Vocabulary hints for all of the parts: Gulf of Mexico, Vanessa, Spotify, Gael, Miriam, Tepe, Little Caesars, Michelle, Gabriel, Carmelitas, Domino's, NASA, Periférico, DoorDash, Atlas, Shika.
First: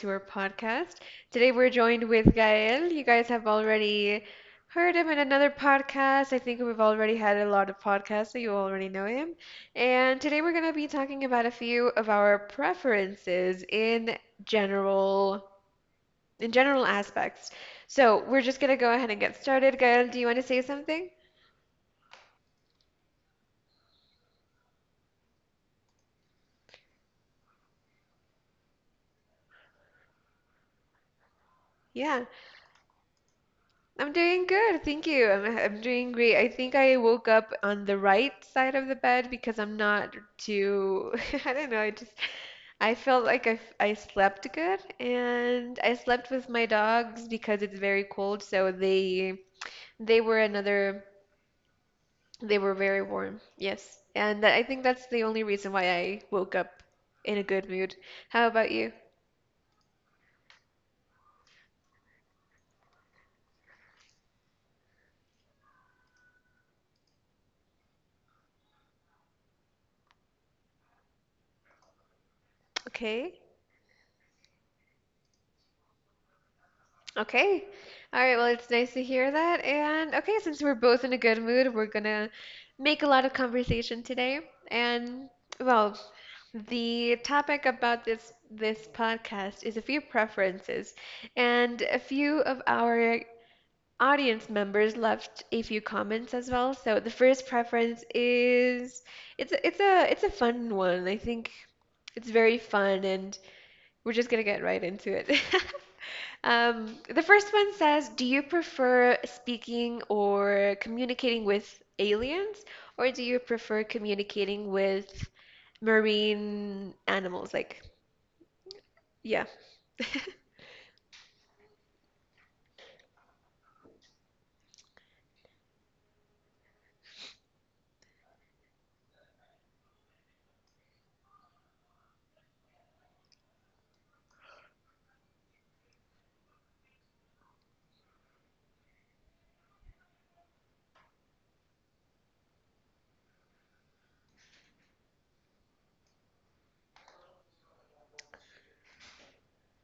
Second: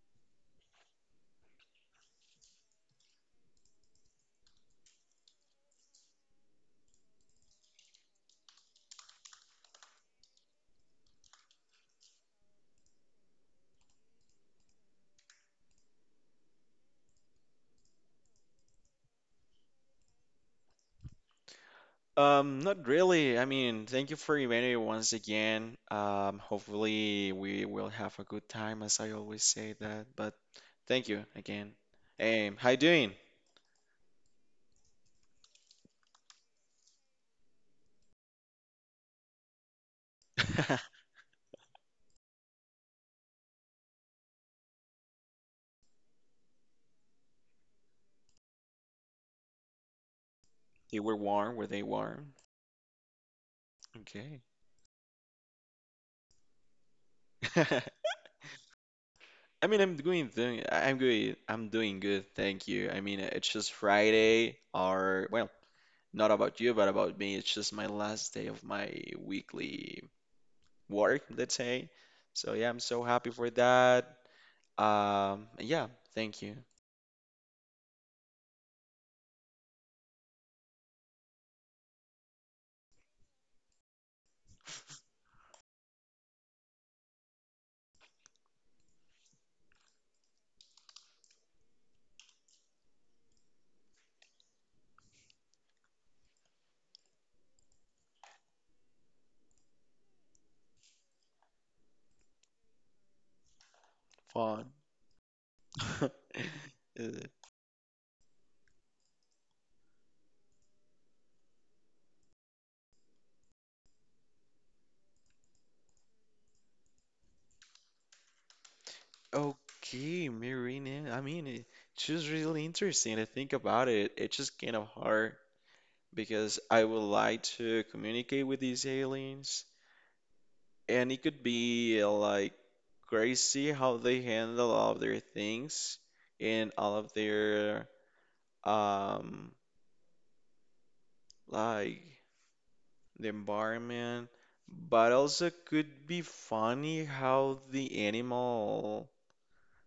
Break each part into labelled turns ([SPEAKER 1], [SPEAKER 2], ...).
[SPEAKER 1] to our podcast. Today, we're joined with Gael. You guys have already heard him in another podcast. I think we've already had a lot of podcasts, so you already know him. And today, we're going to be talking about a few of our preferences general, in general aspects. So, we're just going to go ahead and get started. Gael, do you want to say something?
[SPEAKER 2] Not really. I mean, thank you for inviting me once again. Hopefully we will have a good time, as I always say that. But thank you again.
[SPEAKER 1] Yeah.
[SPEAKER 2] How you doing?
[SPEAKER 1] I'm doing good, thank you. I'm doing great. I think I woke up on the right side of the bed because I'm not too, I don't know, I felt like I slept good and I slept with my dogs because it's very cold, so they were
[SPEAKER 2] You
[SPEAKER 1] another,
[SPEAKER 2] were warm. Were they warm?
[SPEAKER 1] they were very warm. Yes.
[SPEAKER 2] Okay.
[SPEAKER 1] And I think that's the only reason why I woke up in a good mood. How about you?
[SPEAKER 2] I mean, I'm I'm good. I'm doing good. Thank you. I mean, it's just Friday, or well, not about you, but about me. It's just my last day of my weekly work, let's say. So yeah, I'm so happy
[SPEAKER 1] Okay.
[SPEAKER 2] for that. Yeah, thank you.
[SPEAKER 1] Okay. All right. Well, it's nice to hear that. And okay, since we're both in a good mood, we're gonna make a lot of conversation today. And well, the topic about this podcast is a few preferences, and a few of our audience members left a few comments as well. So the first preference is it's a fun one. I think it's very fun, and we're just gonna get
[SPEAKER 2] Fun.
[SPEAKER 1] right into it.
[SPEAKER 2] Uh,
[SPEAKER 1] The first one says, do you prefer speaking or communicating with aliens, or do you prefer communicating with marine animals? Like, yeah.
[SPEAKER 2] Okay, Marina. I mean, it's just really interesting to think about it. It's just kind of hard because I would like to communicate with these aliens, and it could be like crazy how they handle all of their things and all of their um like the environment, but also could be funny how the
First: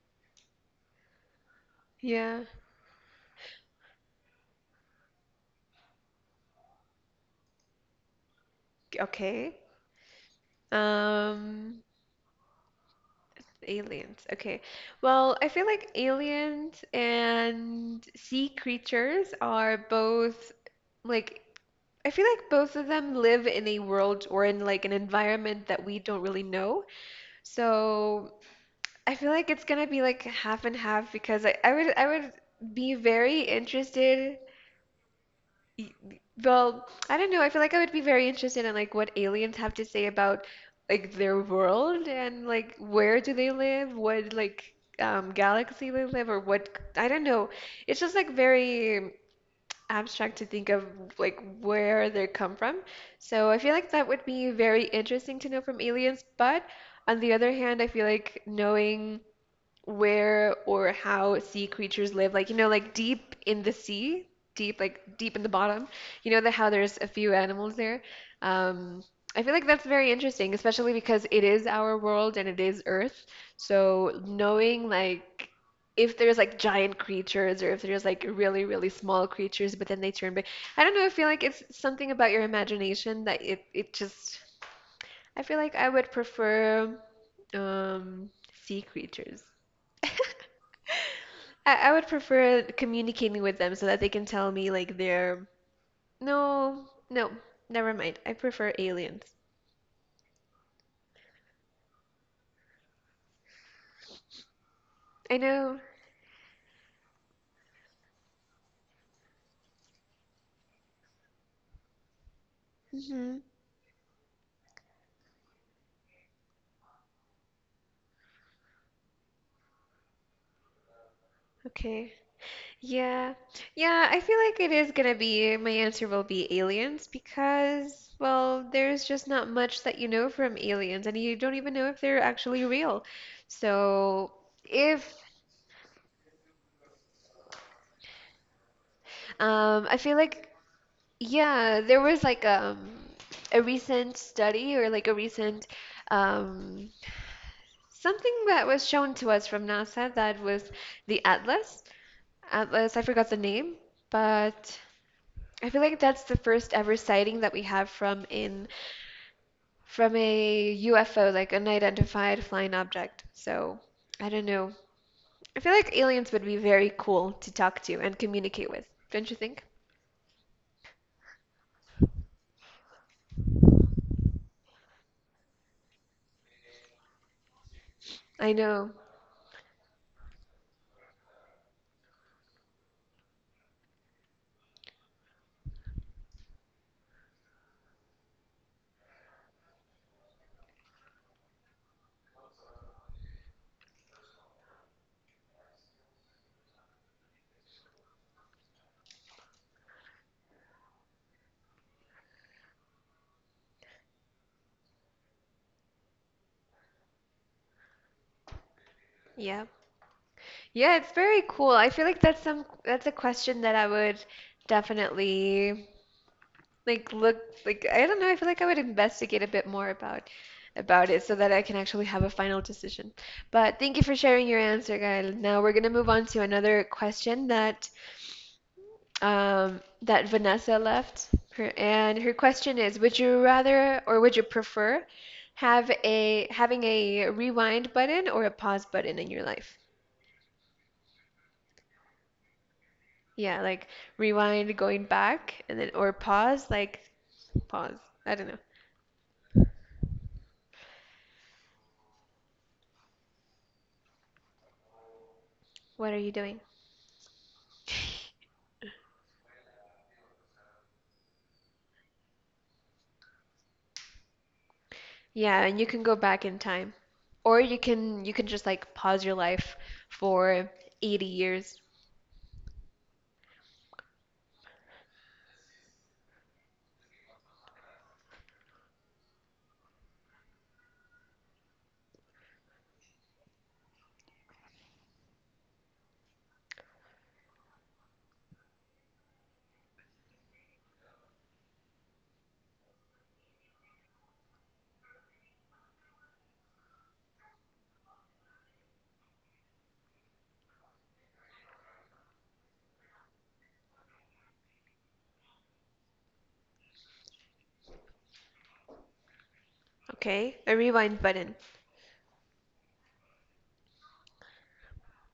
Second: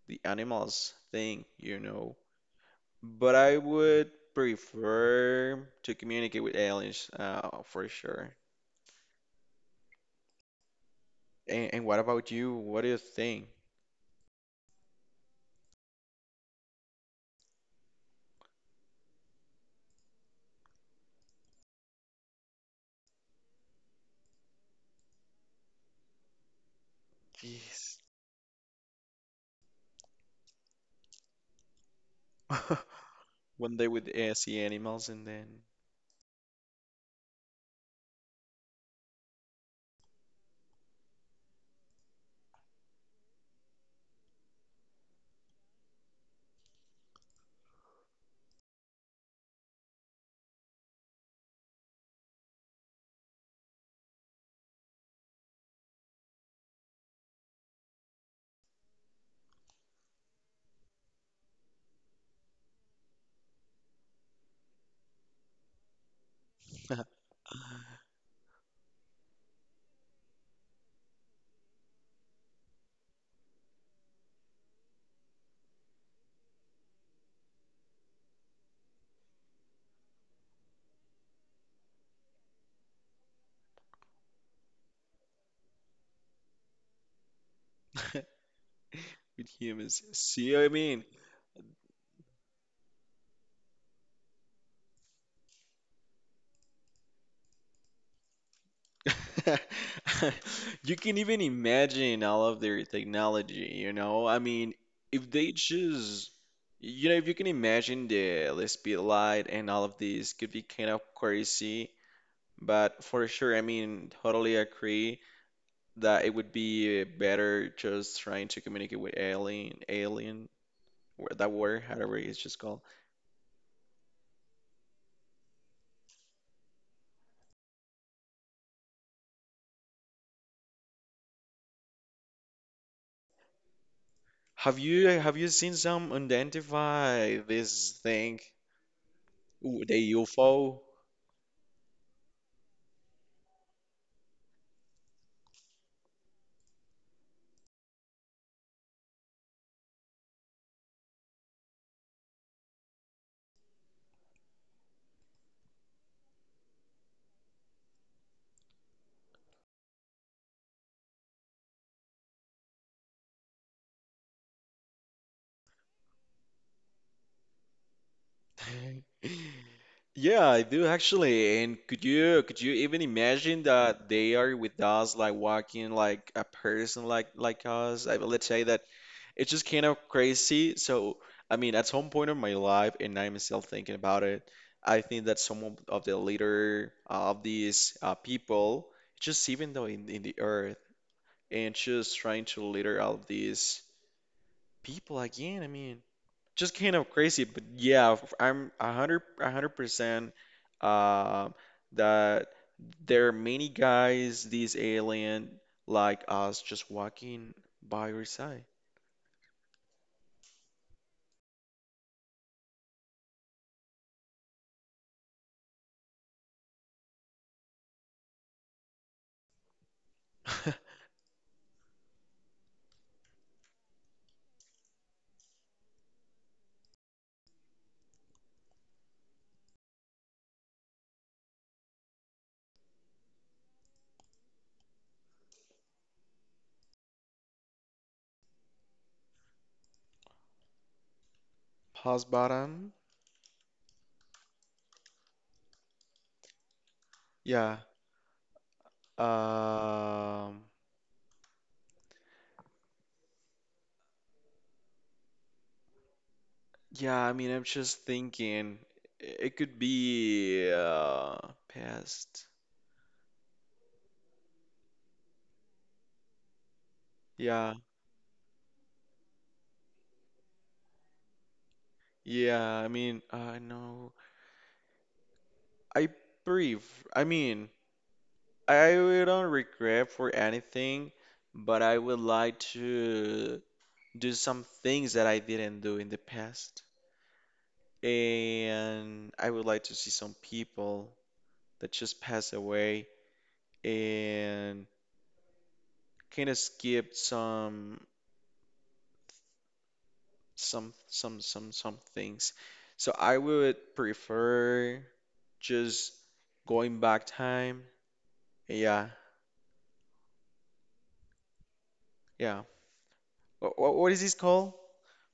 [SPEAKER 2] the animals think, you know.
[SPEAKER 1] Yeah.
[SPEAKER 2] But I would prefer to communicate with aliens, for sure.
[SPEAKER 1] Okay.
[SPEAKER 2] And,
[SPEAKER 1] Um,
[SPEAKER 2] and what about you? What do you think?
[SPEAKER 1] Aliens. Okay. Well, I feel like aliens and sea creatures are both like I feel like both of them live in a world or in like an environment that we don't really know.
[SPEAKER 2] Jeez.
[SPEAKER 1] So I feel like it's gonna be like half and half because I would be very
[SPEAKER 2] One day with
[SPEAKER 1] interested.
[SPEAKER 2] see animals and then
[SPEAKER 1] y- Well, I don't know. I feel like I would be very interested in like what aliens have to say about like their world and like where do they live, what like galaxy they live, or what I don't know. It's just like very abstract to think of like where they come from. So I feel like that would be very interesting to know from aliens. But on the other hand, I feel like knowing where or how sea creatures live, like you know, like deep in the sea, deep like deep in the bottom. You know that how there's a few animals there. Um, I feel like that's very interesting, especially because it is our world and it is Earth. So knowing like if there's like giant creatures or if there's like really really small creatures, but then they turn big. I don't know. I feel like it's something about your imagination that it just. I feel like I would prefer um, sea creatures.
[SPEAKER 2] with humans. See what I mean?
[SPEAKER 1] I would prefer communicating with them so that they can tell me like they're no, no, never mind. I prefer aliens.
[SPEAKER 2] You can even imagine all of their technology, you know? I mean, if
[SPEAKER 1] I
[SPEAKER 2] they
[SPEAKER 1] know.
[SPEAKER 2] you know, if you can imagine the LSP light and all of this could be kind of crazy, but for
[SPEAKER 1] Hmm.
[SPEAKER 2] sure, I mean, totally agree that it would be better just trying to communicate with alien, that word,
[SPEAKER 1] Okay.
[SPEAKER 2] however it's just called.
[SPEAKER 1] Yeah. Yeah, I feel like it is gonna be my answer will be aliens because, well, there's just not much that you know from aliens and you don't even know if they're actually real. So,
[SPEAKER 2] Have you
[SPEAKER 1] if
[SPEAKER 2] have you seen some identify this thing? Ooh,
[SPEAKER 1] I
[SPEAKER 2] the
[SPEAKER 1] feel like
[SPEAKER 2] UFO?
[SPEAKER 1] yeah, there was like a recent study or like a recent um something that was shown to us from NASA that was the Atlas. Atlas, I forgot the name, but I feel like that's the first ever sighting that we have from in from a UFO, like an unidentified flying object. So, I don't know. I feel like aliens would be very cool to talk to and communicate with, don't you think?
[SPEAKER 2] Yeah, I do actually. And could you even imagine that they are with us, like walking like a person like us? I let's
[SPEAKER 1] I
[SPEAKER 2] say that
[SPEAKER 1] know.
[SPEAKER 2] it's just kind of crazy. So I mean, at some point in my life, and I'm still thinking about it, I think that some of the leader of these people, just even though in the earth, and just trying to leader all of these people again. I mean just kind of crazy, but yeah, I'm 100% uh, that there are many guys, these alien like us, just walking by your side.
[SPEAKER 1] Yeah. Yeah, it's very cool. I feel like that's a question that I would definitely like look like I don't know, I feel like I would investigate a bit more about it so that I can actually have a final decision. But thank you for sharing your answer, Gael. Now we're gonna move on to another question that that Vanessa left. Her, and her question is, would you rather or would you prefer have a having a rewind button or a pause button in your life?
[SPEAKER 2] Pause bottom.
[SPEAKER 1] Yeah, like rewind going back and then or pause, like
[SPEAKER 2] Yeah.
[SPEAKER 1] pause. I don't know.
[SPEAKER 2] Um.
[SPEAKER 1] What are you doing?
[SPEAKER 2] Yeah. I mean, I'm just thinking it could be past.
[SPEAKER 1] Yeah, and you can go back in time. Or
[SPEAKER 2] Yeah.
[SPEAKER 1] you can just like pause your life for 80 years,
[SPEAKER 2] Yeah. I mean, I know. I breathe. I mean, I really don't regret for anything, but I would like to do some things that I didn't do in the past. And I would like to see some people that just passed away and kind of skip some things. So I would prefer just going back time. Yeah,
[SPEAKER 1] okay? A rewind button.
[SPEAKER 2] yeah. What is this called?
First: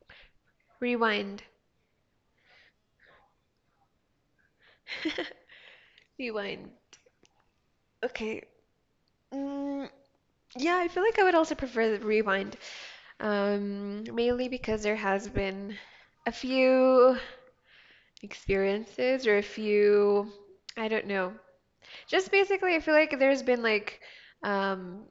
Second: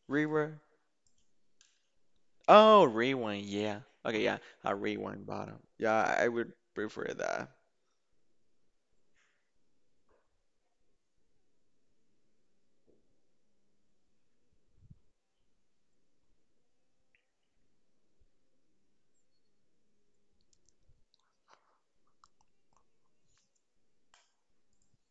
[SPEAKER 2] Rewind?
[SPEAKER 1] Rewind.
[SPEAKER 2] Oh, rewind. Yeah. Okay. Yeah. A rewind bottom. Yeah, I would
[SPEAKER 1] Rewind.
[SPEAKER 2] prefer that.
[SPEAKER 1] Okay. Mm, yeah, I feel like I would also prefer the rewind. Mainly because there has been a few experiences or a few, I don't know. Just basically, I feel like there's been like um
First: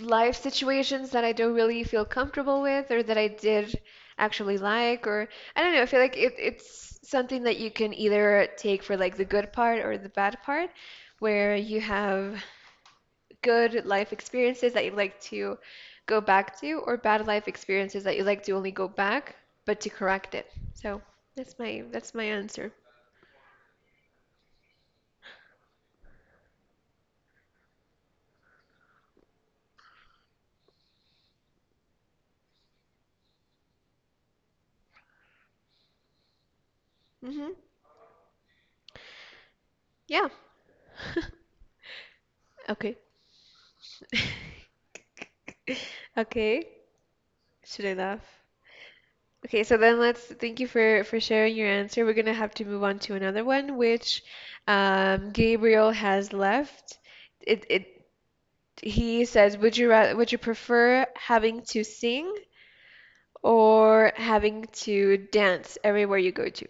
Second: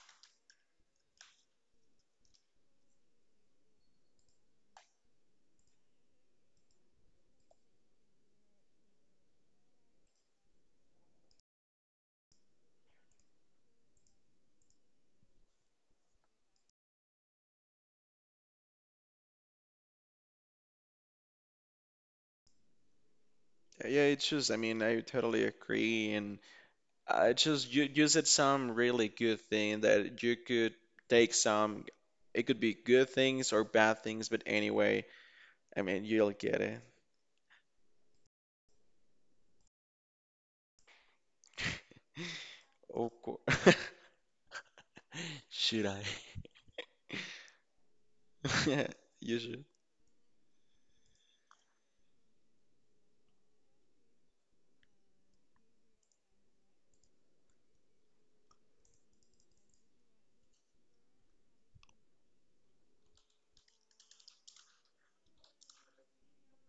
[SPEAKER 1] life situations that I don't really feel comfortable with or that I did actually like or I don't know, I feel like it's something that you can either take for like the good part or the bad part, where you have good life experiences that you like to go back to or bad life experiences that you like to only go back but to correct it. So that's my answer.
[SPEAKER 2] Yeah, it's just, I mean, I totally agree. And I just, you said some really good thing that you could take some, it could be good things or bad things, but anyway, I mean, you'll get it.
[SPEAKER 1] Hmm. Yeah. Okay.
[SPEAKER 2] Of course. Should I?
[SPEAKER 1] Okay. Should I laugh?
[SPEAKER 2] Yeah, you
[SPEAKER 1] Okay,
[SPEAKER 2] should.
[SPEAKER 1] so then let's thank you for sharing your answer. We're gonna have to move on to another one, which Gabriel has left. It he says, would you rather would you prefer having to sing or having to dance everywhere you go to?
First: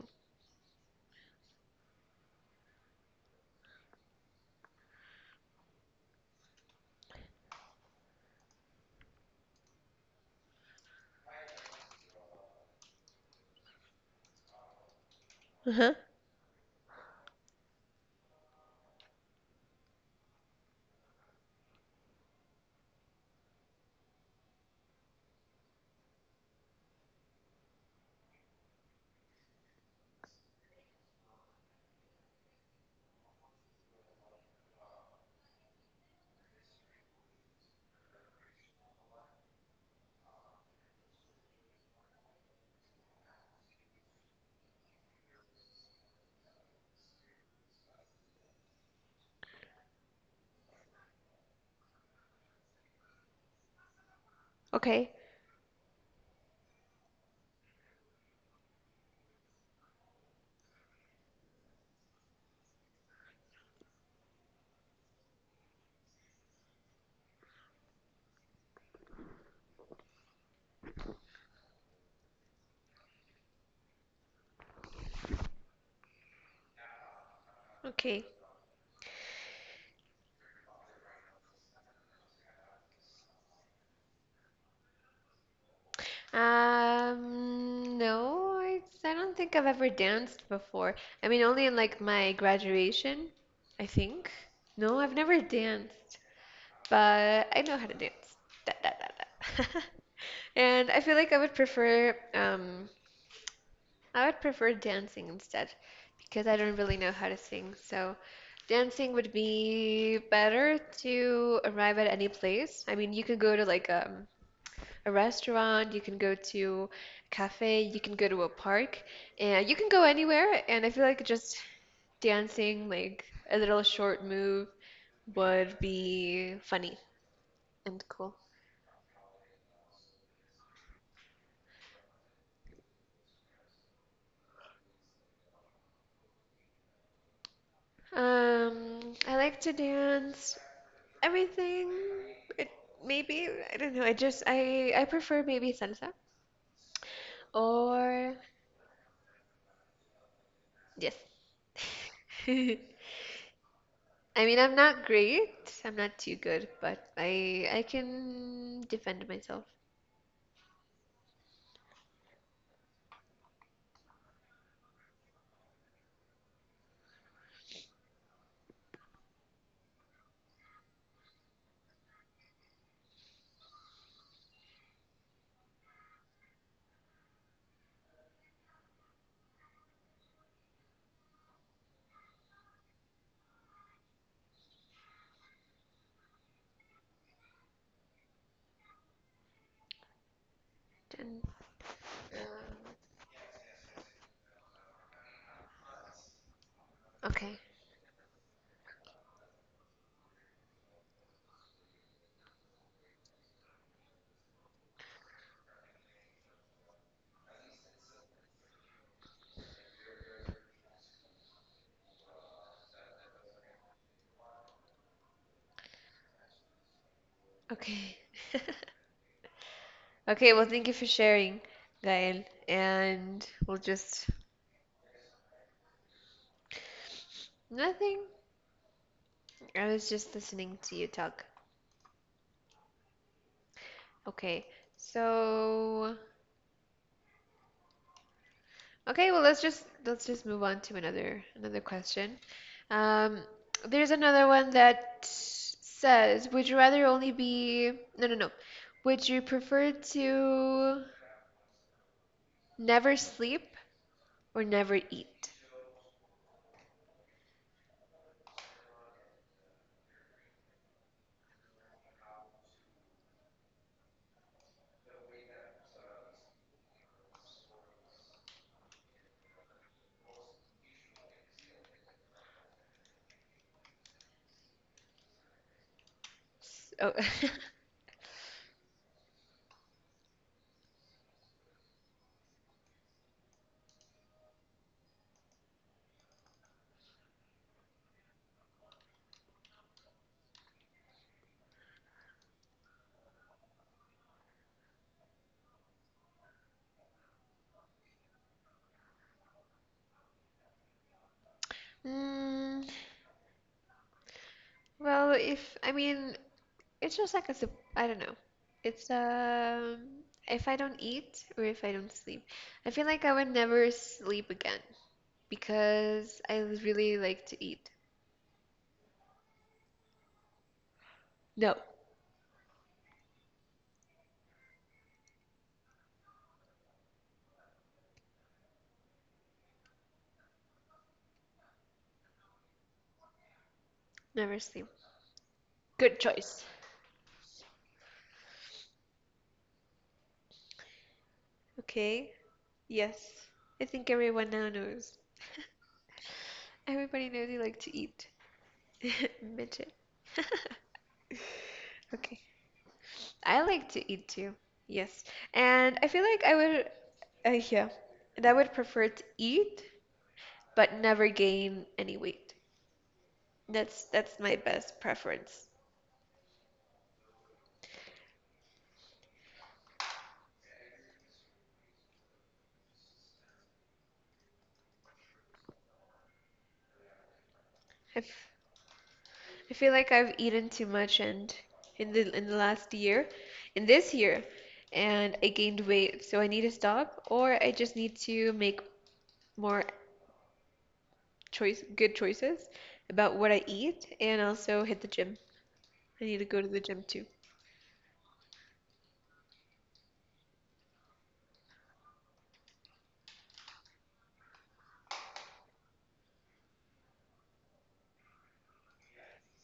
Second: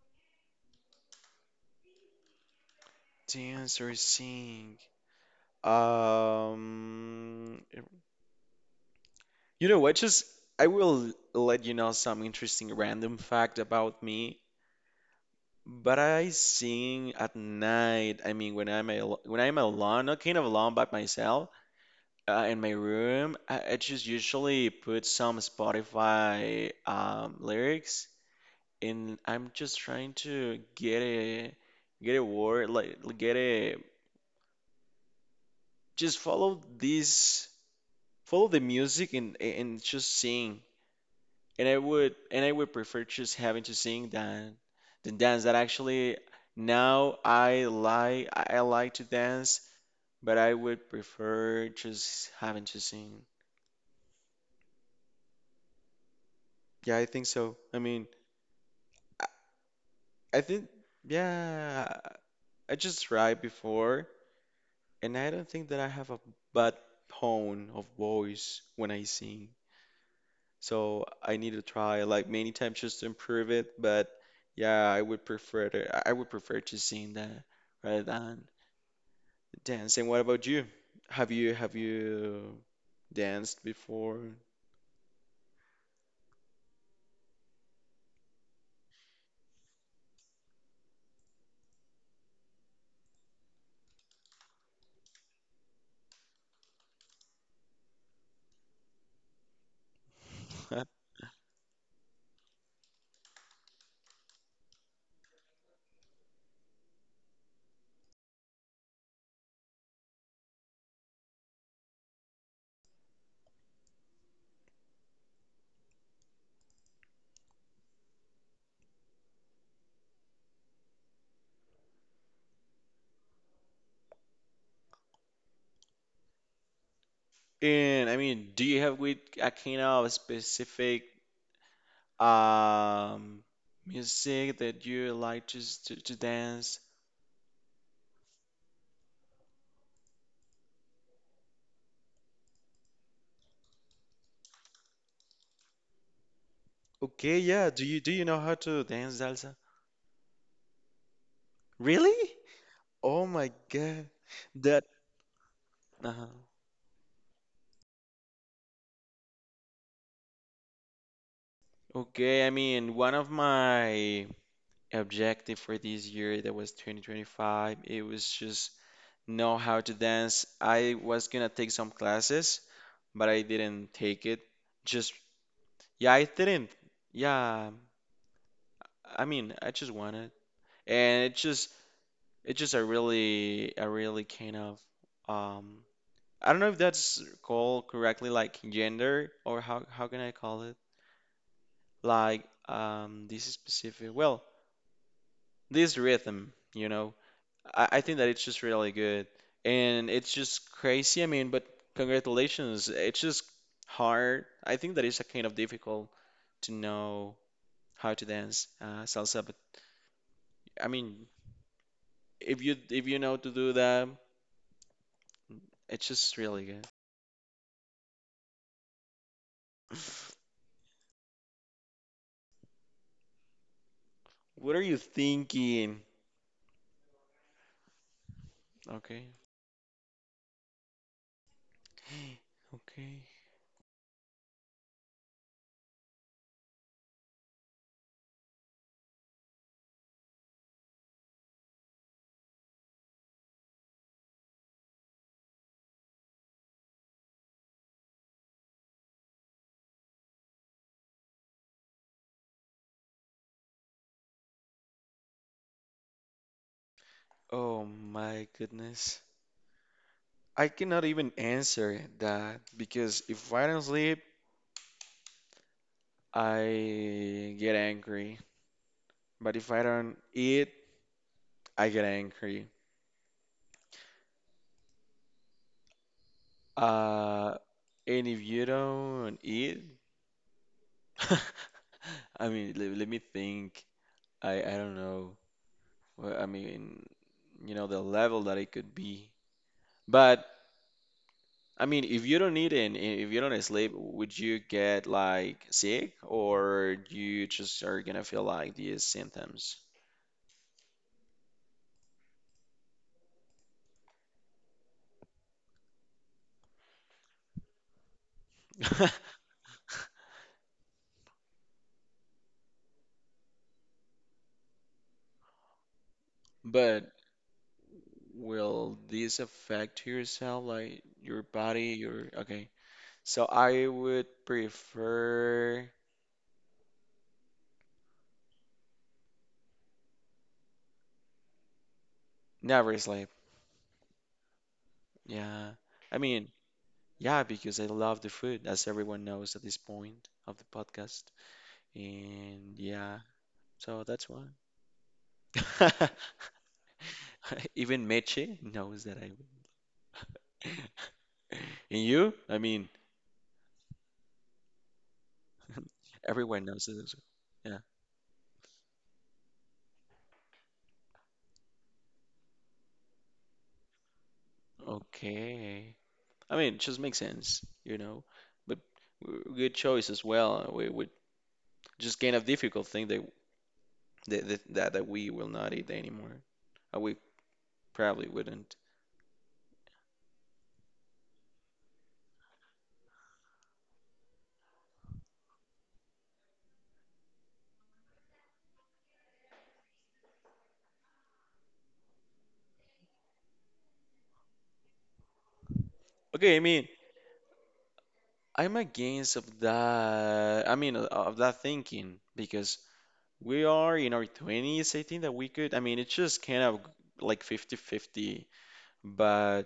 [SPEAKER 2] Dance or sing? Um, You know, I will let you know some interesting random fact about me.
[SPEAKER 1] Uh-huh.
[SPEAKER 2] But I sing at night. I mean, when I'm alone, not kind of alone by myself, in my room, I just usually put some Spotify lyrics, and I'm just trying to get a just follow the music and just sing. And I would prefer just having to sing than dance. That actually now I like to dance, but I would prefer just having to sing.
[SPEAKER 1] Okay.
[SPEAKER 2] Yeah, I think so. I mean, I, I think yeah, I just tried before, and I don't think that I have a bad tone of voice when I sing. So I need to try like many times just to improve it. But yeah, I would prefer to sing that rather
[SPEAKER 1] Okay.
[SPEAKER 2] than dancing, what about you? Have you danced before?
[SPEAKER 1] No, I don't think I've ever danced before. I mean, only in like my graduation, I think. No, I've never danced. But I know how to dance. Da, da, da, da. And I feel like I would prefer dancing instead because I don't really know how to sing. So dancing would be better to arrive at any place. I mean, you can go to like a restaurant, you can go to a cafe, you can go to a park, and you can go anywhere. And I feel like just dancing like a little short move would be funny and
[SPEAKER 2] And I
[SPEAKER 1] cool.
[SPEAKER 2] mean, do you have with a kind of specific um music that you like to to dance?
[SPEAKER 1] Um, I like to dance. Everything. It, maybe I don't know. I just I prefer maybe salsa
[SPEAKER 2] Okay, yeah. Do you
[SPEAKER 1] or
[SPEAKER 2] know how to dance salsa?
[SPEAKER 1] yes.
[SPEAKER 2] Really?
[SPEAKER 1] I
[SPEAKER 2] Oh my God.
[SPEAKER 1] mean, I'm
[SPEAKER 2] That
[SPEAKER 1] not great. I'm not
[SPEAKER 2] uh
[SPEAKER 1] too good, but I can defend myself.
[SPEAKER 2] okay, I mean, one of my objective for this year that was 2025. It was just know how to dance. I was gonna take some classes, but I didn't take it. Just, yeah, I didn't. Yeah, I mean, I just wanted. And it just, it's just a really kind of, um, I don't know if that's called correctly, like gender, or how can I call it?
[SPEAKER 1] And
[SPEAKER 2] Like,
[SPEAKER 1] um,
[SPEAKER 2] this this rhythm, you know,
[SPEAKER 1] okay,
[SPEAKER 2] I think that it's just really good. And it's just crazy. I mean, but congratulations. It's just hard. I think that it's a kind of difficult to know how to dance salsa. But I mean, if you know to do that, it's just really good.
[SPEAKER 1] okay, okay. Well, thank you for sharing, Gael. And we'll just
[SPEAKER 2] What are you thinking?
[SPEAKER 1] nothing.
[SPEAKER 2] Okay.
[SPEAKER 1] I was just listening to you talk.
[SPEAKER 2] Okay.
[SPEAKER 1] Okay, so okay, well let's just move on to another question. Um, there's another one that says, would you rather only be no no no. Would you prefer to never sleep or never eat?
[SPEAKER 2] Oh my goodness. I cannot even answer that because if I don't sleep, I get angry. But if I don't eat, I get angry.
[SPEAKER 1] So,
[SPEAKER 2] Uh, and if you don't eat, I mean, let me think. I don't know. Well, I mean, you know, the level that it could be. But I mean, if you don't eat and if you don't sleep, would you get like sick or you just are gonna feel like these symptoms?
[SPEAKER 1] mm, well, if I mean, it's just like a I don't know. It's if I don't eat or if I don't sleep, I feel like I would never sleep again. Because I
[SPEAKER 2] But
[SPEAKER 1] really like to eat.
[SPEAKER 2] will this affect yourself, like your
[SPEAKER 1] No.
[SPEAKER 2] body, your okay? So I would prefer never sleep.
[SPEAKER 1] Never sleep.
[SPEAKER 2] Yeah. I
[SPEAKER 1] Good
[SPEAKER 2] mean,
[SPEAKER 1] choice.
[SPEAKER 2] yeah, because I love the food, as everyone knows at this point of the podcast.
[SPEAKER 1] Okay.
[SPEAKER 2] And yeah,
[SPEAKER 1] Yes. I
[SPEAKER 2] so
[SPEAKER 1] think
[SPEAKER 2] that's why.
[SPEAKER 1] everyone now knows. Everybody knows you like to
[SPEAKER 2] Even
[SPEAKER 1] eat.
[SPEAKER 2] Meche knows that I
[SPEAKER 1] Midget.
[SPEAKER 2] would. And you?
[SPEAKER 1] Okay.
[SPEAKER 2] I mean,
[SPEAKER 1] I like to eat too. Yes. And I feel like I
[SPEAKER 2] everyone knows
[SPEAKER 1] would,
[SPEAKER 2] that as well. Yeah.
[SPEAKER 1] yeah, and I would prefer to eat but never gain any weight. That's my best preference.
[SPEAKER 2] Okay. I mean, it just makes sense, you know. But good choice as well. We would just kind of difficult thing that that that we will not eat anymore. We probably
[SPEAKER 1] If
[SPEAKER 2] wouldn't.
[SPEAKER 1] I feel like I've eaten too much and in the last year, in this year, and I gained weight, so I need to stop, or I just need to make more choice good choices about what I eat and also hit the gym. I need to
[SPEAKER 2] Okay, I
[SPEAKER 1] go to the
[SPEAKER 2] mean,
[SPEAKER 1] gym too.
[SPEAKER 2] I'm against of that. I mean, of that thinking because we are in our 20s. I think that we could. I mean, it's just kind of like 50-50. But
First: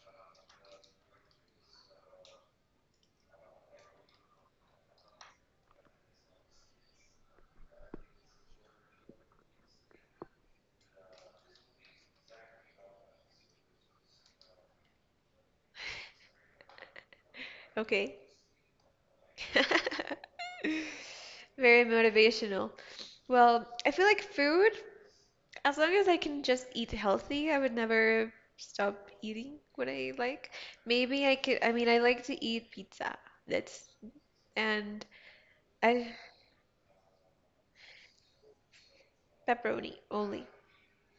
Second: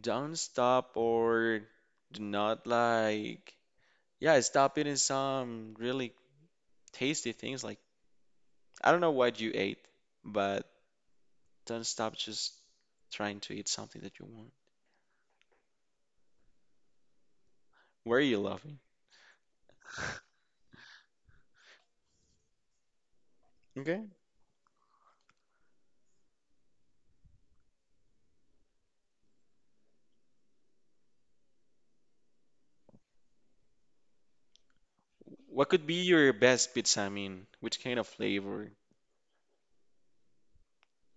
[SPEAKER 2] don't stop or do not like. Yeah, stop eating some really tasty things. Like I don't know what you ate, but don't stop just trying to eat something that you want.
[SPEAKER 1] Okay.
[SPEAKER 2] Where are you laughing?
[SPEAKER 1] Very motivational. Well, I
[SPEAKER 2] Okay.
[SPEAKER 1] feel like food as long as I can just eat healthy, I would never stop eating what I like. Maybe I could, I mean, I like to eat pizza. That's, and
[SPEAKER 2] What could be
[SPEAKER 1] I,
[SPEAKER 2] your best pizza? I mean, which kind of flavor?
[SPEAKER 1] pepperoni only.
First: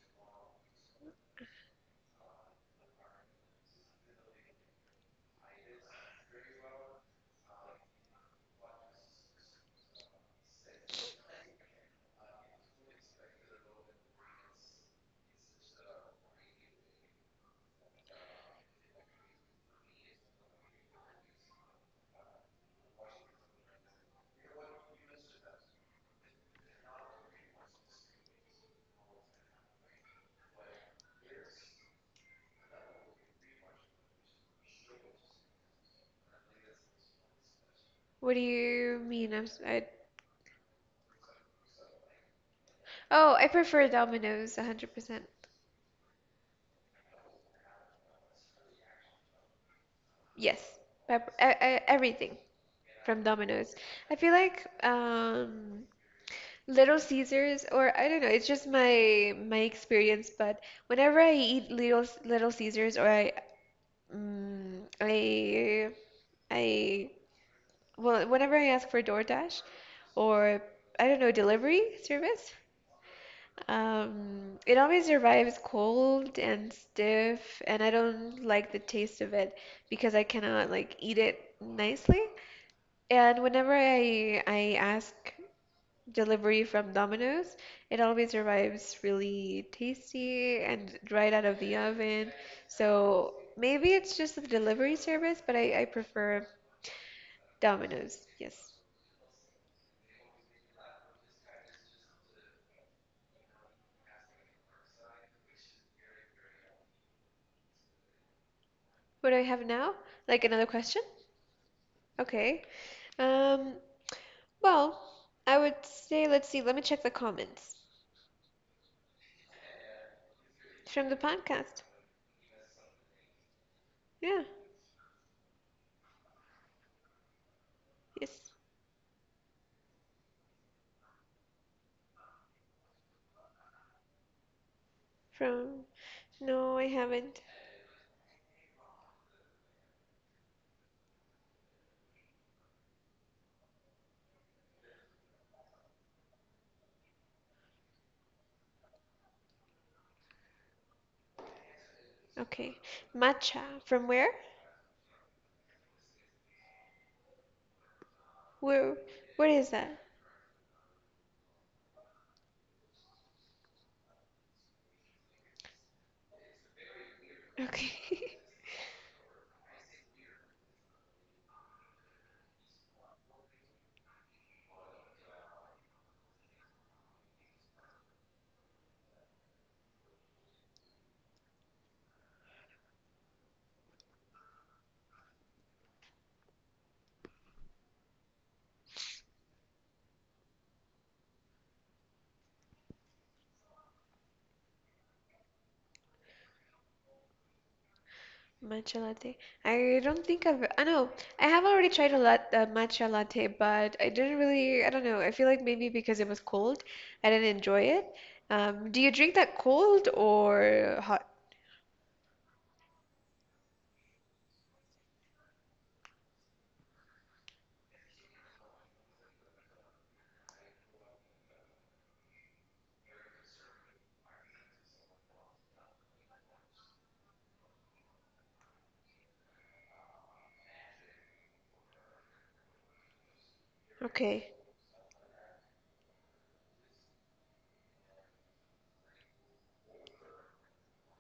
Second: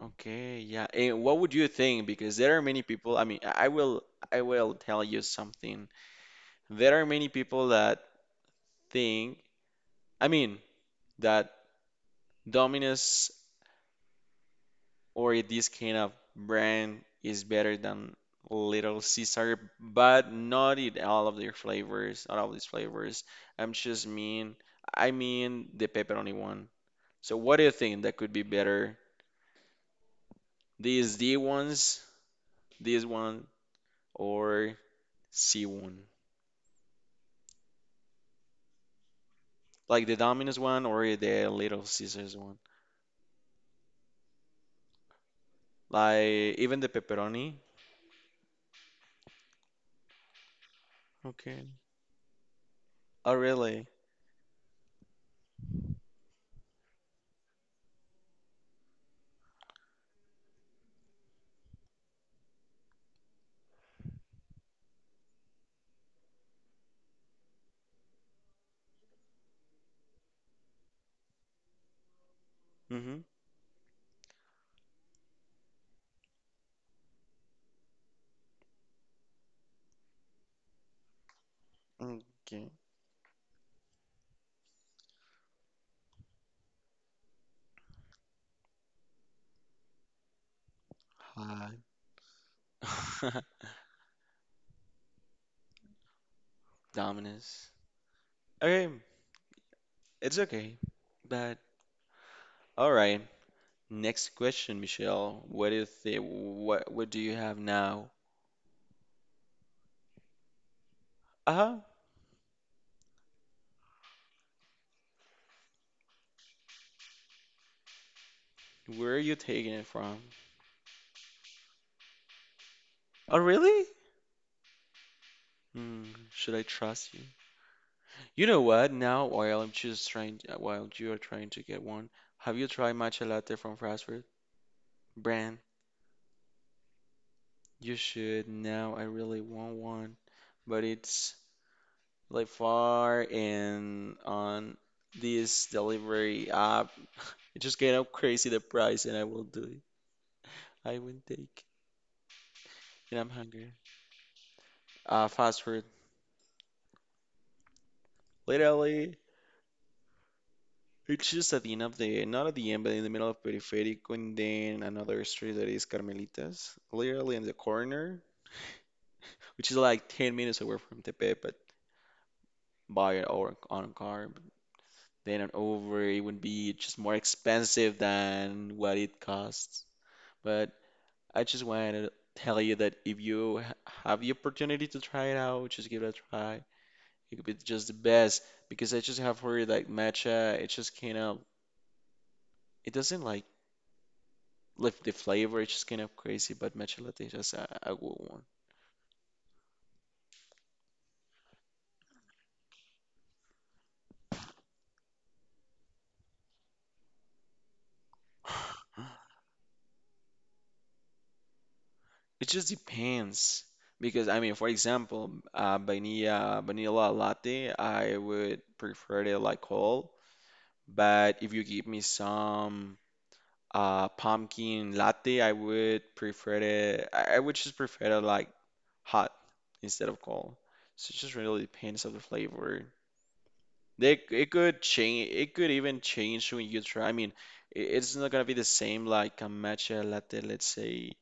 [SPEAKER 2] Okay, yeah. And what would you think? Because there are many people, I mean, I will tell you something. There are many people that think, I mean, that Domino's or this kind of brand is better than Little Caesar, but not in all of their flavors, not all of these flavors. I'm just mean, I mean the pepperoni one. So what do you think that could be better? These D ones, this one, or C one.
[SPEAKER 1] What do you mean?
[SPEAKER 2] Like the Domino's one or the Little Caesars one.
[SPEAKER 1] Oh, I prefer Domino's 100%.
[SPEAKER 2] Like even the pepperoni.
[SPEAKER 1] Yes, pepper,
[SPEAKER 2] Okay.
[SPEAKER 1] everything from
[SPEAKER 2] Oh,
[SPEAKER 1] Domino's.
[SPEAKER 2] really?
[SPEAKER 1] I feel like, Little Caesars, or I don't know, it's just my experience, but whenever I eat Little Caesars or I mm, I well, whenever I ask for DoorDash or I don't know, delivery service,
[SPEAKER 2] Mm-hmm.
[SPEAKER 1] it always arrives cold and stiff, and I don't like the taste of it because I cannot like eat it nicely.
[SPEAKER 2] Okay.
[SPEAKER 1] And whenever I ask delivery from Domino's, it always arrives really tasty and right out of the
[SPEAKER 2] Hi.
[SPEAKER 1] oven. So maybe it's just the delivery service, but I prefer
[SPEAKER 2] Domino's.
[SPEAKER 1] Domino's. Yes.
[SPEAKER 2] Okay, it's okay. But all right. Next question, Michelle. What do you think? What do you have now?
[SPEAKER 1] What do I have now? Like another question?
[SPEAKER 2] Uh-huh.
[SPEAKER 1] Okay. Um, well, I would say, let's see, let me check the comments
[SPEAKER 2] Where are you taking it from?
[SPEAKER 1] from the podcast.
[SPEAKER 2] Oh, really?
[SPEAKER 1] Yeah,
[SPEAKER 2] Hmm. Should I trust you? You
[SPEAKER 1] yes.
[SPEAKER 2] know what? Now, while I'm just while you are trying to get one, have you tried matcha latte from fast food brand?
[SPEAKER 1] From, no, I haven't.
[SPEAKER 2] You should. Now, I really want one, but it's like far and on this delivery app. It just get up crazy the price, and I will do it. I will take,
[SPEAKER 1] Okay.
[SPEAKER 2] and I'm
[SPEAKER 1] Matcha.
[SPEAKER 2] hungry.
[SPEAKER 1] From where?
[SPEAKER 2] Fast food,
[SPEAKER 1] Where,
[SPEAKER 2] literally.
[SPEAKER 1] what is that?
[SPEAKER 2] It's just at the end of the, not at the end, but in the middle of Periférico, and then another street that is Carmelitas, literally in the
[SPEAKER 1] Okay.
[SPEAKER 2] corner, which is like 10 minutes away from Tepe, but by an hour on a car, but then an over, it would be just more expensive than what it costs. But I just wanted to tell you that if you have the opportunity to try it out, just give it a try. It could be just the best because I just have heard like matcha, it just kind of, it doesn't like lift the flavor, it's just kind of crazy, but matcha latte is just a good one.
[SPEAKER 1] Matcha latte. I don't think I've, I know, I have already tried a lot, matcha latte, but I didn't really, I don't know, I feel like maybe because it was cold, I didn't enjoy it. Do you drink that cold or hot?
[SPEAKER 2] It just depends because I mean, for example, vanilla latte, I would prefer it like cold. But if you give me some pumpkin latte, I would prefer it. I would just prefer it like hot instead of cold. So it just really depends on the flavor. They,
[SPEAKER 1] Okay.
[SPEAKER 2] it could change. It could even change when you try. I mean, it's not gonna be the same like a matcha latte, let's say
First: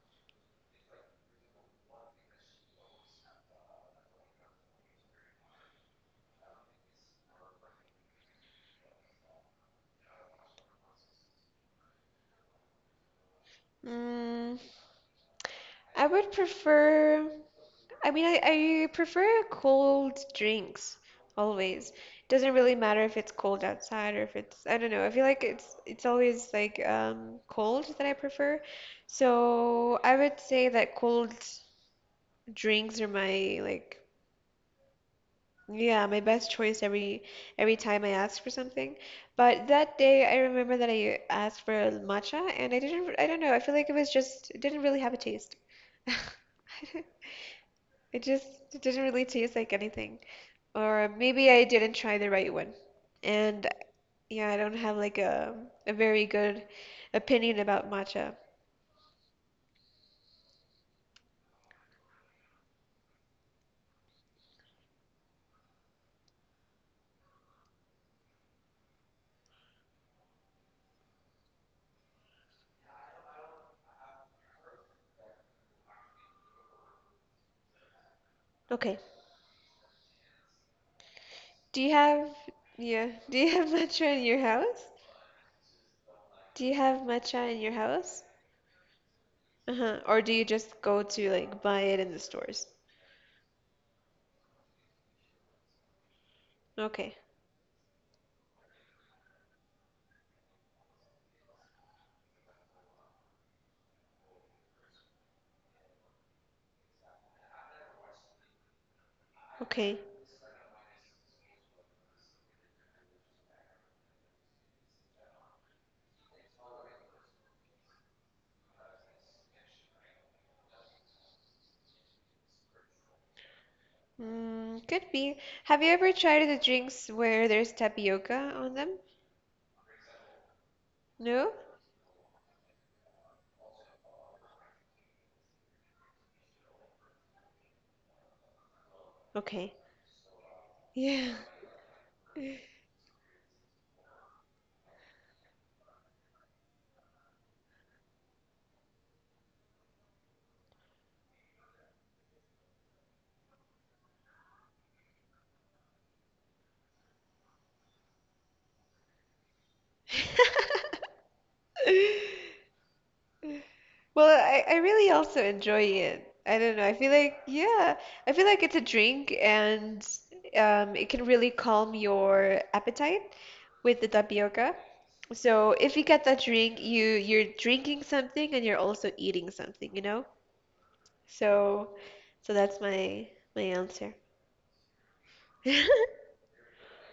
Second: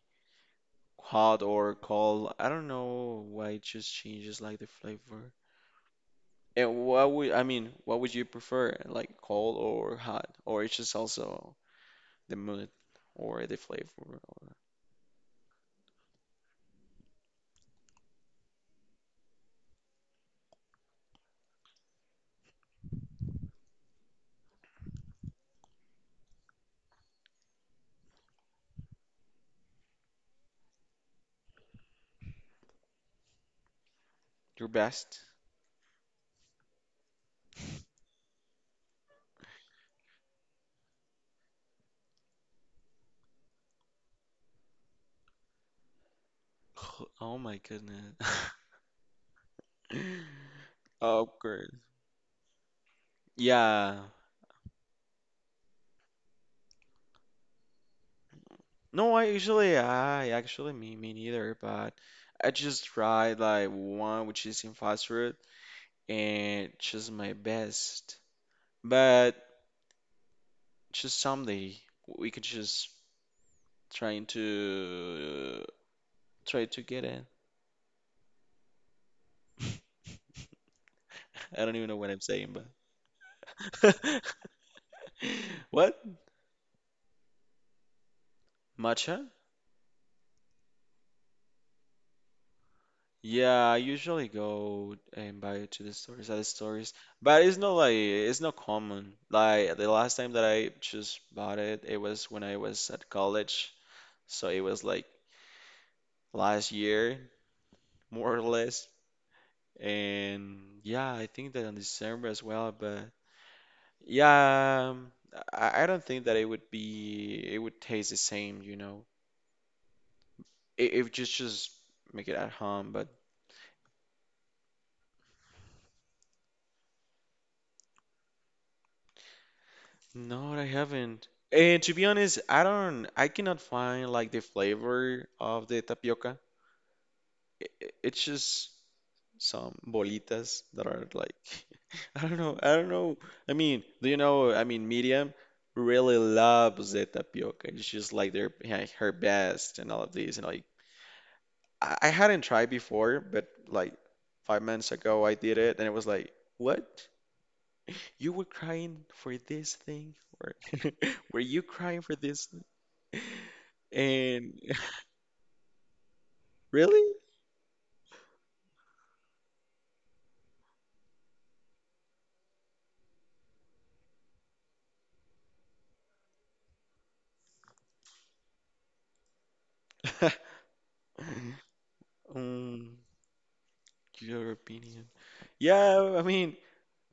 [SPEAKER 2] hot or cold. I don't know why it just changes like the flavor. And what would you prefer? Like cold or hot? Or it's just also the mood or the flavor or
[SPEAKER 1] Mm, I would prefer, I mean, I prefer cold drinks always. Doesn't really matter if it's cold outside or if it's, I don't know. I feel like it's always like cold that I prefer. So I would say that cold drinks are my like.
[SPEAKER 2] your best?
[SPEAKER 1] Yeah, my best choice every time I ask for something. But that day I remember that I asked for matcha and I don't know, I feel like it was just it didn't really have a taste.
[SPEAKER 2] Oh my goodness.
[SPEAKER 1] It just it didn't really taste like anything. Or
[SPEAKER 2] Of
[SPEAKER 1] maybe I
[SPEAKER 2] course.
[SPEAKER 1] didn't try the right one. And
[SPEAKER 2] Yeah.
[SPEAKER 1] yeah, I don't have like a very good opinion about matcha.
[SPEAKER 2] No, I usually I actually me neither, but I just tried like one which is in fast food and just my best. But Just someday we could just trying to uh, try to get it.
[SPEAKER 1] Okay.
[SPEAKER 2] I don't
[SPEAKER 1] Do
[SPEAKER 2] even
[SPEAKER 1] you
[SPEAKER 2] know what I'm
[SPEAKER 1] have
[SPEAKER 2] saying,
[SPEAKER 1] yeah, do you have
[SPEAKER 2] but
[SPEAKER 1] matcha in your house?
[SPEAKER 2] what?
[SPEAKER 1] Do you have matcha in your house?
[SPEAKER 2] Matcha?
[SPEAKER 1] Uh-huh. Or do you just go to like buy it in the stores?
[SPEAKER 2] Yeah, I usually go and buy it to the stores at the stores,
[SPEAKER 1] Okay.
[SPEAKER 2] but it's not common. Like the last time that I just bought it, it was when I was at college, so it was like last year, more or less.
[SPEAKER 1] Okay.
[SPEAKER 2] And yeah, I think that in December as well, but yeah, I don't think that it would taste the same, you know. It if just just make it at home, but
[SPEAKER 1] Could be. Have you ever tried the drinks where there's tapioca on them?
[SPEAKER 2] no, I haven't.
[SPEAKER 1] No?
[SPEAKER 2] And to be honest, I cannot find like the flavor of the tapioca. I it's just
[SPEAKER 1] Okay.
[SPEAKER 2] some bolitas that are
[SPEAKER 1] Yeah.
[SPEAKER 2] like I don't know. I mean, do you know, I mean, Miriam really loves the tapioca. It's just like their her best and all of these and like I hadn't tried before, but like 5 months ago I did it and it was like, what? You were crying for this thing? Or were you crying for this thing?
[SPEAKER 1] Well,
[SPEAKER 2] And
[SPEAKER 1] I really also enjoy it. I don't know. I
[SPEAKER 2] really?
[SPEAKER 1] feel like, yeah, I feel like it's a drink and it can really calm your appetite with the tapioca. So if you get that drink, you're drinking something and you're also eating something, you know? So so that's
[SPEAKER 2] Um,
[SPEAKER 1] my answer.
[SPEAKER 2] your opinion. Yeah, I mean,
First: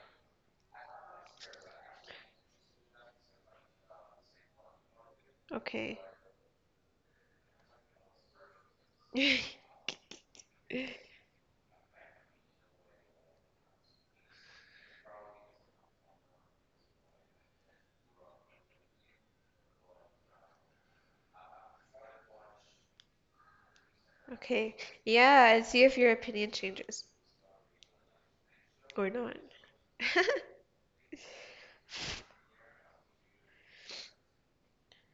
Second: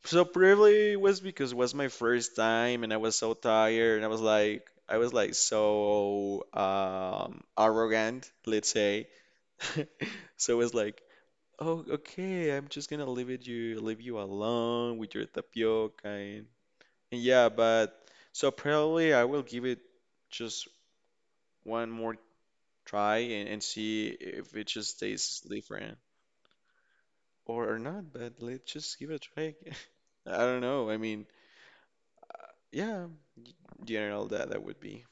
[SPEAKER 2] so probably it was because it was my first time and I was so tired and I was like
[SPEAKER 1] Okay.
[SPEAKER 2] so arrogant, let's say. So it was like, oh, okay. I'm just gonna leave it you leave you alone with your tapioca, and yeah, but so probably I will give it just one more try and see if it
[SPEAKER 1] Okay.
[SPEAKER 2] just tastes
[SPEAKER 1] Yeah, and see if
[SPEAKER 2] different
[SPEAKER 1] your opinion changes
[SPEAKER 2] or not, but let's just
[SPEAKER 1] or
[SPEAKER 2] give it a
[SPEAKER 1] not.
[SPEAKER 2] try again. I don't know. I mean, yeah, general that would be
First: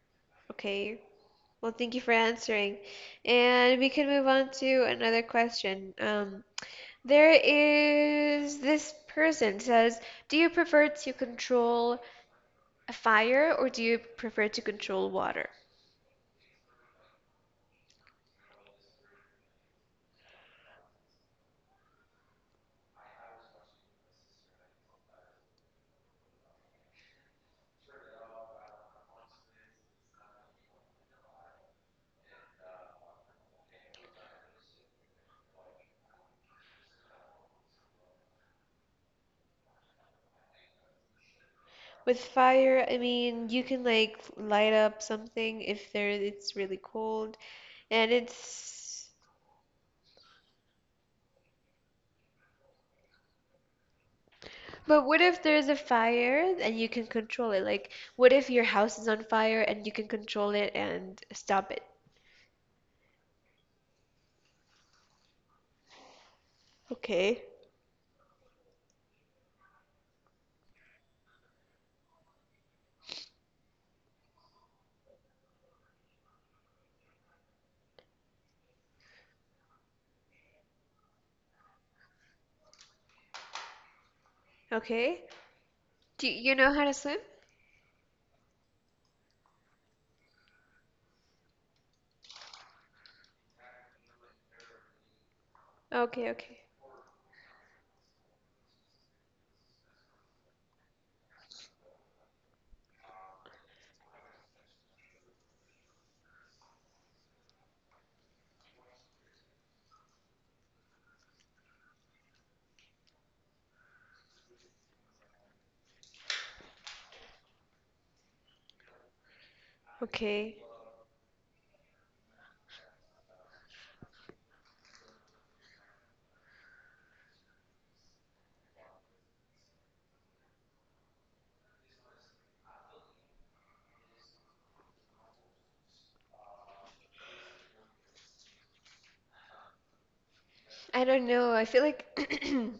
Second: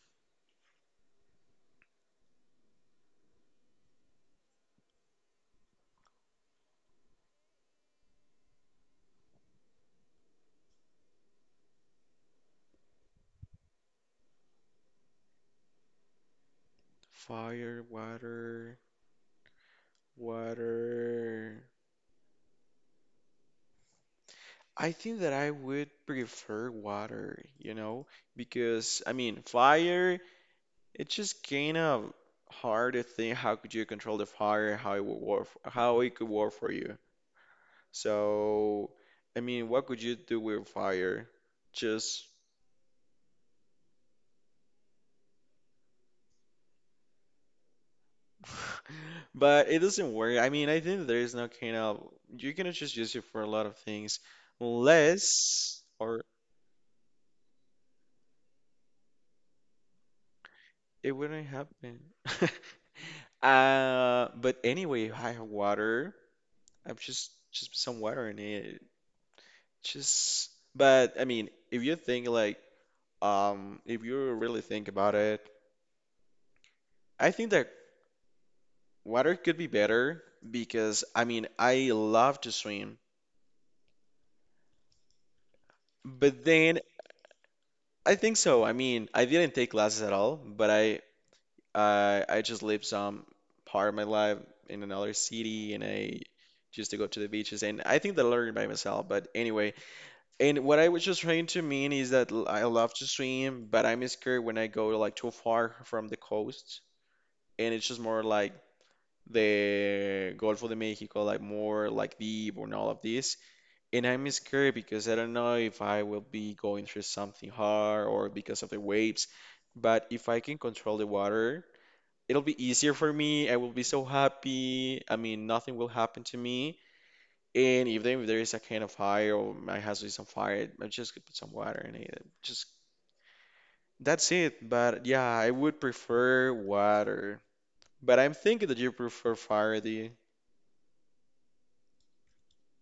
[SPEAKER 1] Okay. Well, thank you for answering. And we can move on to another question. There is this person says, "Do you prefer to control a fire or do you prefer to control water?"
[SPEAKER 2] fire, water, water. I think that I would prefer water, you know, because I mean, fire. It's just kind of hard to think how could you control the fire, how it would work, how it could work for you. So, I mean, what could you do with fire?
[SPEAKER 1] With
[SPEAKER 2] Just,
[SPEAKER 1] fire, I mean, you can like light up something if there it's really cold and it's.
[SPEAKER 2] but it doesn't work. I mean, I think there is no kind of, you cannot just use it for a lot of things,
[SPEAKER 1] But what if there's a
[SPEAKER 2] unless or
[SPEAKER 1] fire and you can control it? Like, what if your house is on fire and you can control it
[SPEAKER 2] it
[SPEAKER 1] and
[SPEAKER 2] wouldn't
[SPEAKER 1] stop it?
[SPEAKER 2] happen. But anyway, I have water. I've just
[SPEAKER 1] Okay.
[SPEAKER 2] just put some water in it. Just, but I mean, if you think like, if you really think about it, I think that water could be better because I mean, I love to swim,
[SPEAKER 1] Okay? Do
[SPEAKER 2] but
[SPEAKER 1] you know
[SPEAKER 2] then
[SPEAKER 1] how to swim?
[SPEAKER 2] I think so. I mean, I didn't take classes at all, but I, I just lived some part of my life in another city, and I
[SPEAKER 1] Okay, okay.
[SPEAKER 2] just to go to the beaches, and I think that I learned by myself. But anyway, and what I was just trying to mean is that I love to swim, but I'm scared when I go like too far from the coast. And it's just more like the Gulf of Mexico, like more like deep and all of this. And I'm scared because I don't know if I will be going through something hard or because of the waves. But if I can
[SPEAKER 1] Okay.
[SPEAKER 2] control the water, it'll be easier for me. I will be so happy. I mean, nothing will happen to me. And if there is a kind of fire or my house is on fire, I just could put some water in it. Just that's it. But yeah, I would prefer water. But I'm thinking that you prefer fire.
[SPEAKER 1] I don't know. I feel like.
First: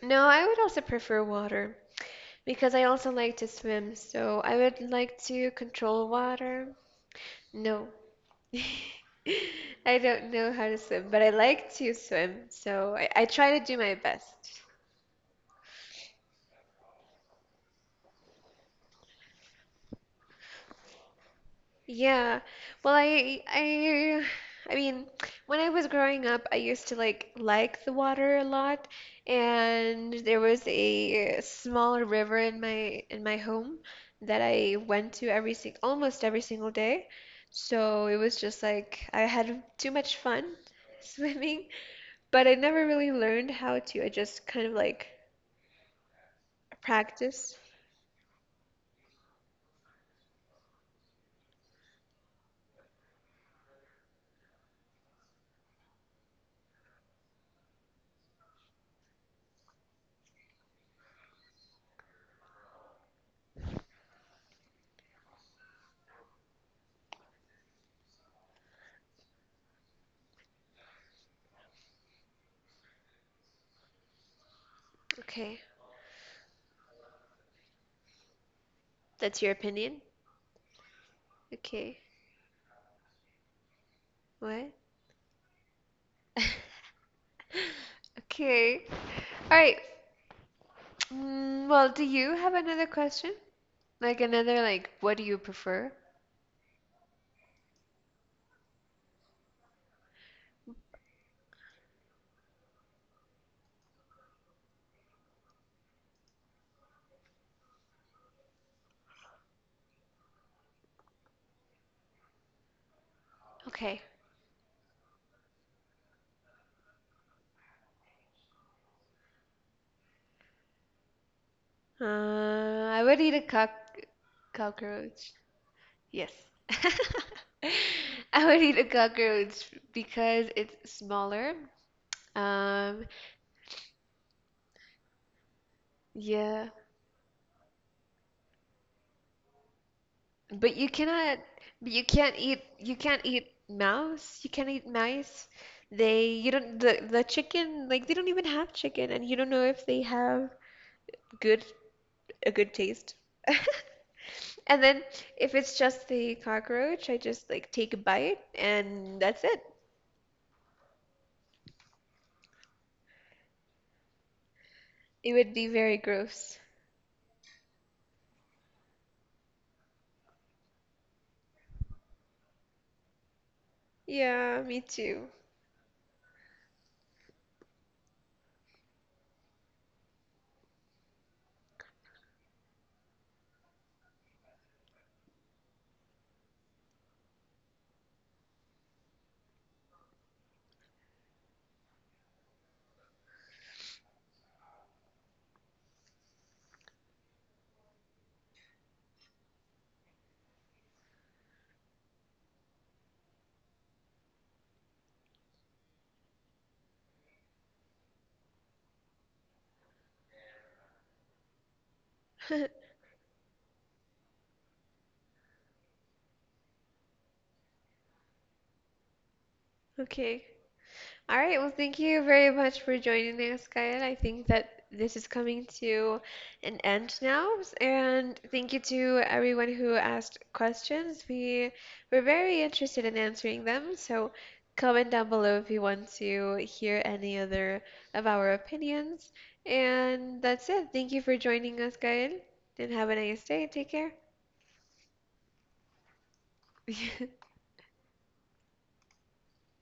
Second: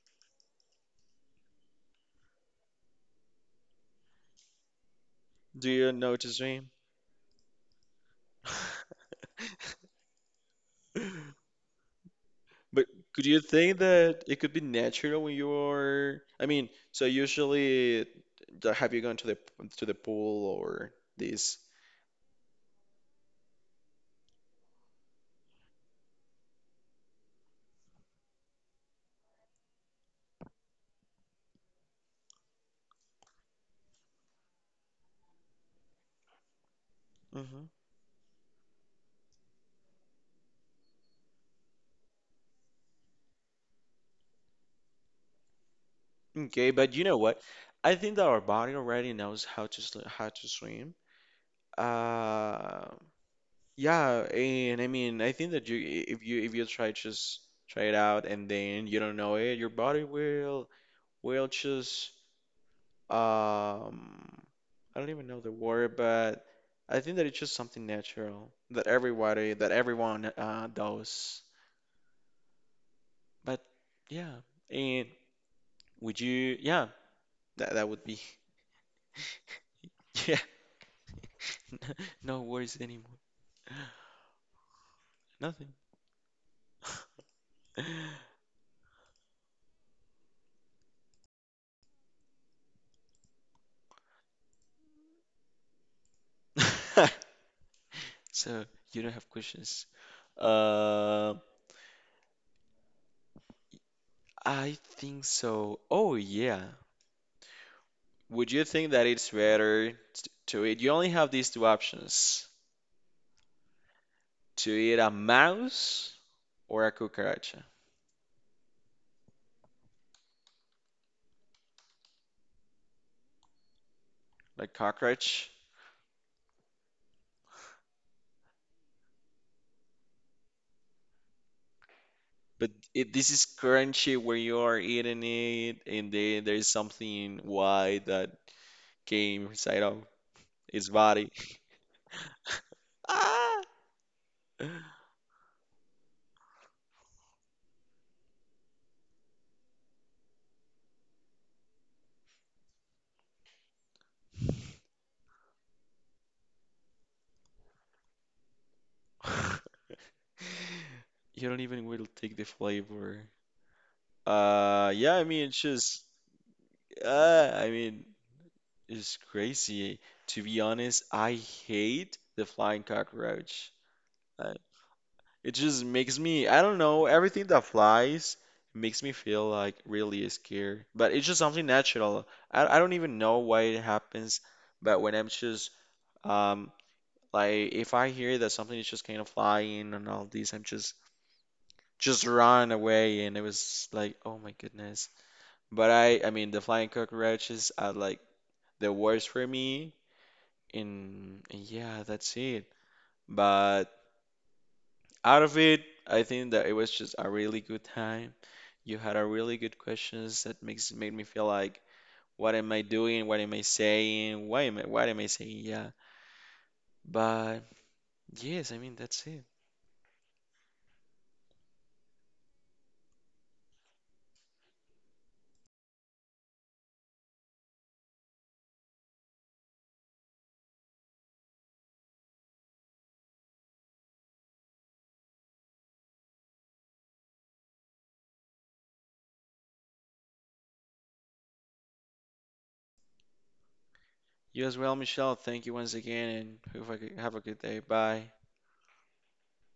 [SPEAKER 1] No, I would also prefer water because I also like to swim, so I would like to
[SPEAKER 2] Do you
[SPEAKER 1] control
[SPEAKER 2] notice me?
[SPEAKER 1] water. No. I don't know how to swim, but I like to swim,
[SPEAKER 2] But
[SPEAKER 1] so I
[SPEAKER 2] could you
[SPEAKER 1] try to do
[SPEAKER 2] think
[SPEAKER 1] my
[SPEAKER 2] that it could
[SPEAKER 1] best.
[SPEAKER 2] be natural when you're? I mean, so usually, have you gone to the pool or this?
[SPEAKER 1] Yeah. Well, I mean, when I was growing up, I used to like the water a lot, and there was a small river in my home that I went to every sing almost every single day.
[SPEAKER 2] Hmm.
[SPEAKER 1] So it was just like I had too much fun swimming, but I never really learned how to. I just kind of like.
[SPEAKER 2] Okay, but you know what?
[SPEAKER 1] Practice.
[SPEAKER 2] I think that our body already knows how to swim. Uh, yeah, and I mean, I think that you, if you try just try it out, and then you don't know it, your body will just, um, I don't even know the word, but I think that it's just something natural that that everyone, does. But yeah, and
[SPEAKER 1] Okay,
[SPEAKER 2] would you, yeah, that that would be,
[SPEAKER 1] that's your opinion?
[SPEAKER 2] yeah,
[SPEAKER 1] Okay,
[SPEAKER 2] no worries anymore,
[SPEAKER 1] what?
[SPEAKER 2] nothing.
[SPEAKER 1] Okay. All right. Well, do you have another question? Like another, like, what do you prefer?
[SPEAKER 2] So you don't have questions? Uh, I think so. Oh yeah. Would you think that it's better to eat? You only have these two options:
[SPEAKER 1] Okay.
[SPEAKER 2] to eat a mouse or a cucaracha,
[SPEAKER 1] Uh, I would eat a
[SPEAKER 2] like
[SPEAKER 1] cockroach.
[SPEAKER 2] cockroach.
[SPEAKER 1] Yes. I would eat a cockroach because it's smaller.
[SPEAKER 2] But
[SPEAKER 1] Um,
[SPEAKER 2] it, this is crunchy where you are eating it, and then
[SPEAKER 1] yeah.
[SPEAKER 2] there's something white that came inside of
[SPEAKER 1] But you
[SPEAKER 2] its body.
[SPEAKER 1] cannot, but you can't eat
[SPEAKER 2] Ah!
[SPEAKER 1] mouse, you can't eat mice. The chicken, like they don't even have chicken and you don't know if they have good, a good taste. And then if it's just the cockroach, I just like take a bite and that's it.
[SPEAKER 2] You don't even will take the flavor. Yeah, I
[SPEAKER 1] It
[SPEAKER 2] mean,
[SPEAKER 1] would
[SPEAKER 2] it's
[SPEAKER 1] be very
[SPEAKER 2] just,
[SPEAKER 1] gross.
[SPEAKER 2] I mean, it's crazy. To be honest, I hate the flying cockroach. Uh,
[SPEAKER 1] Yeah, me too.
[SPEAKER 2] it just makes me, I don't know, everything that flies makes me feel like really scared. But it's just something natural. I don't even know why it happens. But when I'm just, um, like, if I hear that something is just kind of flying and all these, I'm just run away. And it was like, oh my goodness. But I mean, the flying cockroaches are like the worst for me. And yeah, that's it. But out of it, I think that it was just a really good time. You had a really good questions that makes made me feel like, what am I doing? What am I saying? What am I saying? Yeah. But yes, I mean, that's it.
[SPEAKER 1] Okay. All right, well, thank you very much for joining us, Kyle. I think that this is coming to an end now, and thank you to everyone who asked questions. We were very interested in answering them, so comment down below if you want to hear any other of our opinions. And that's it. Thank you for joining us, Kyle, and have a nice day. Take care.
[SPEAKER 2] You as well, Michelle. Thank you once again, and hope I could have a good day. Bye.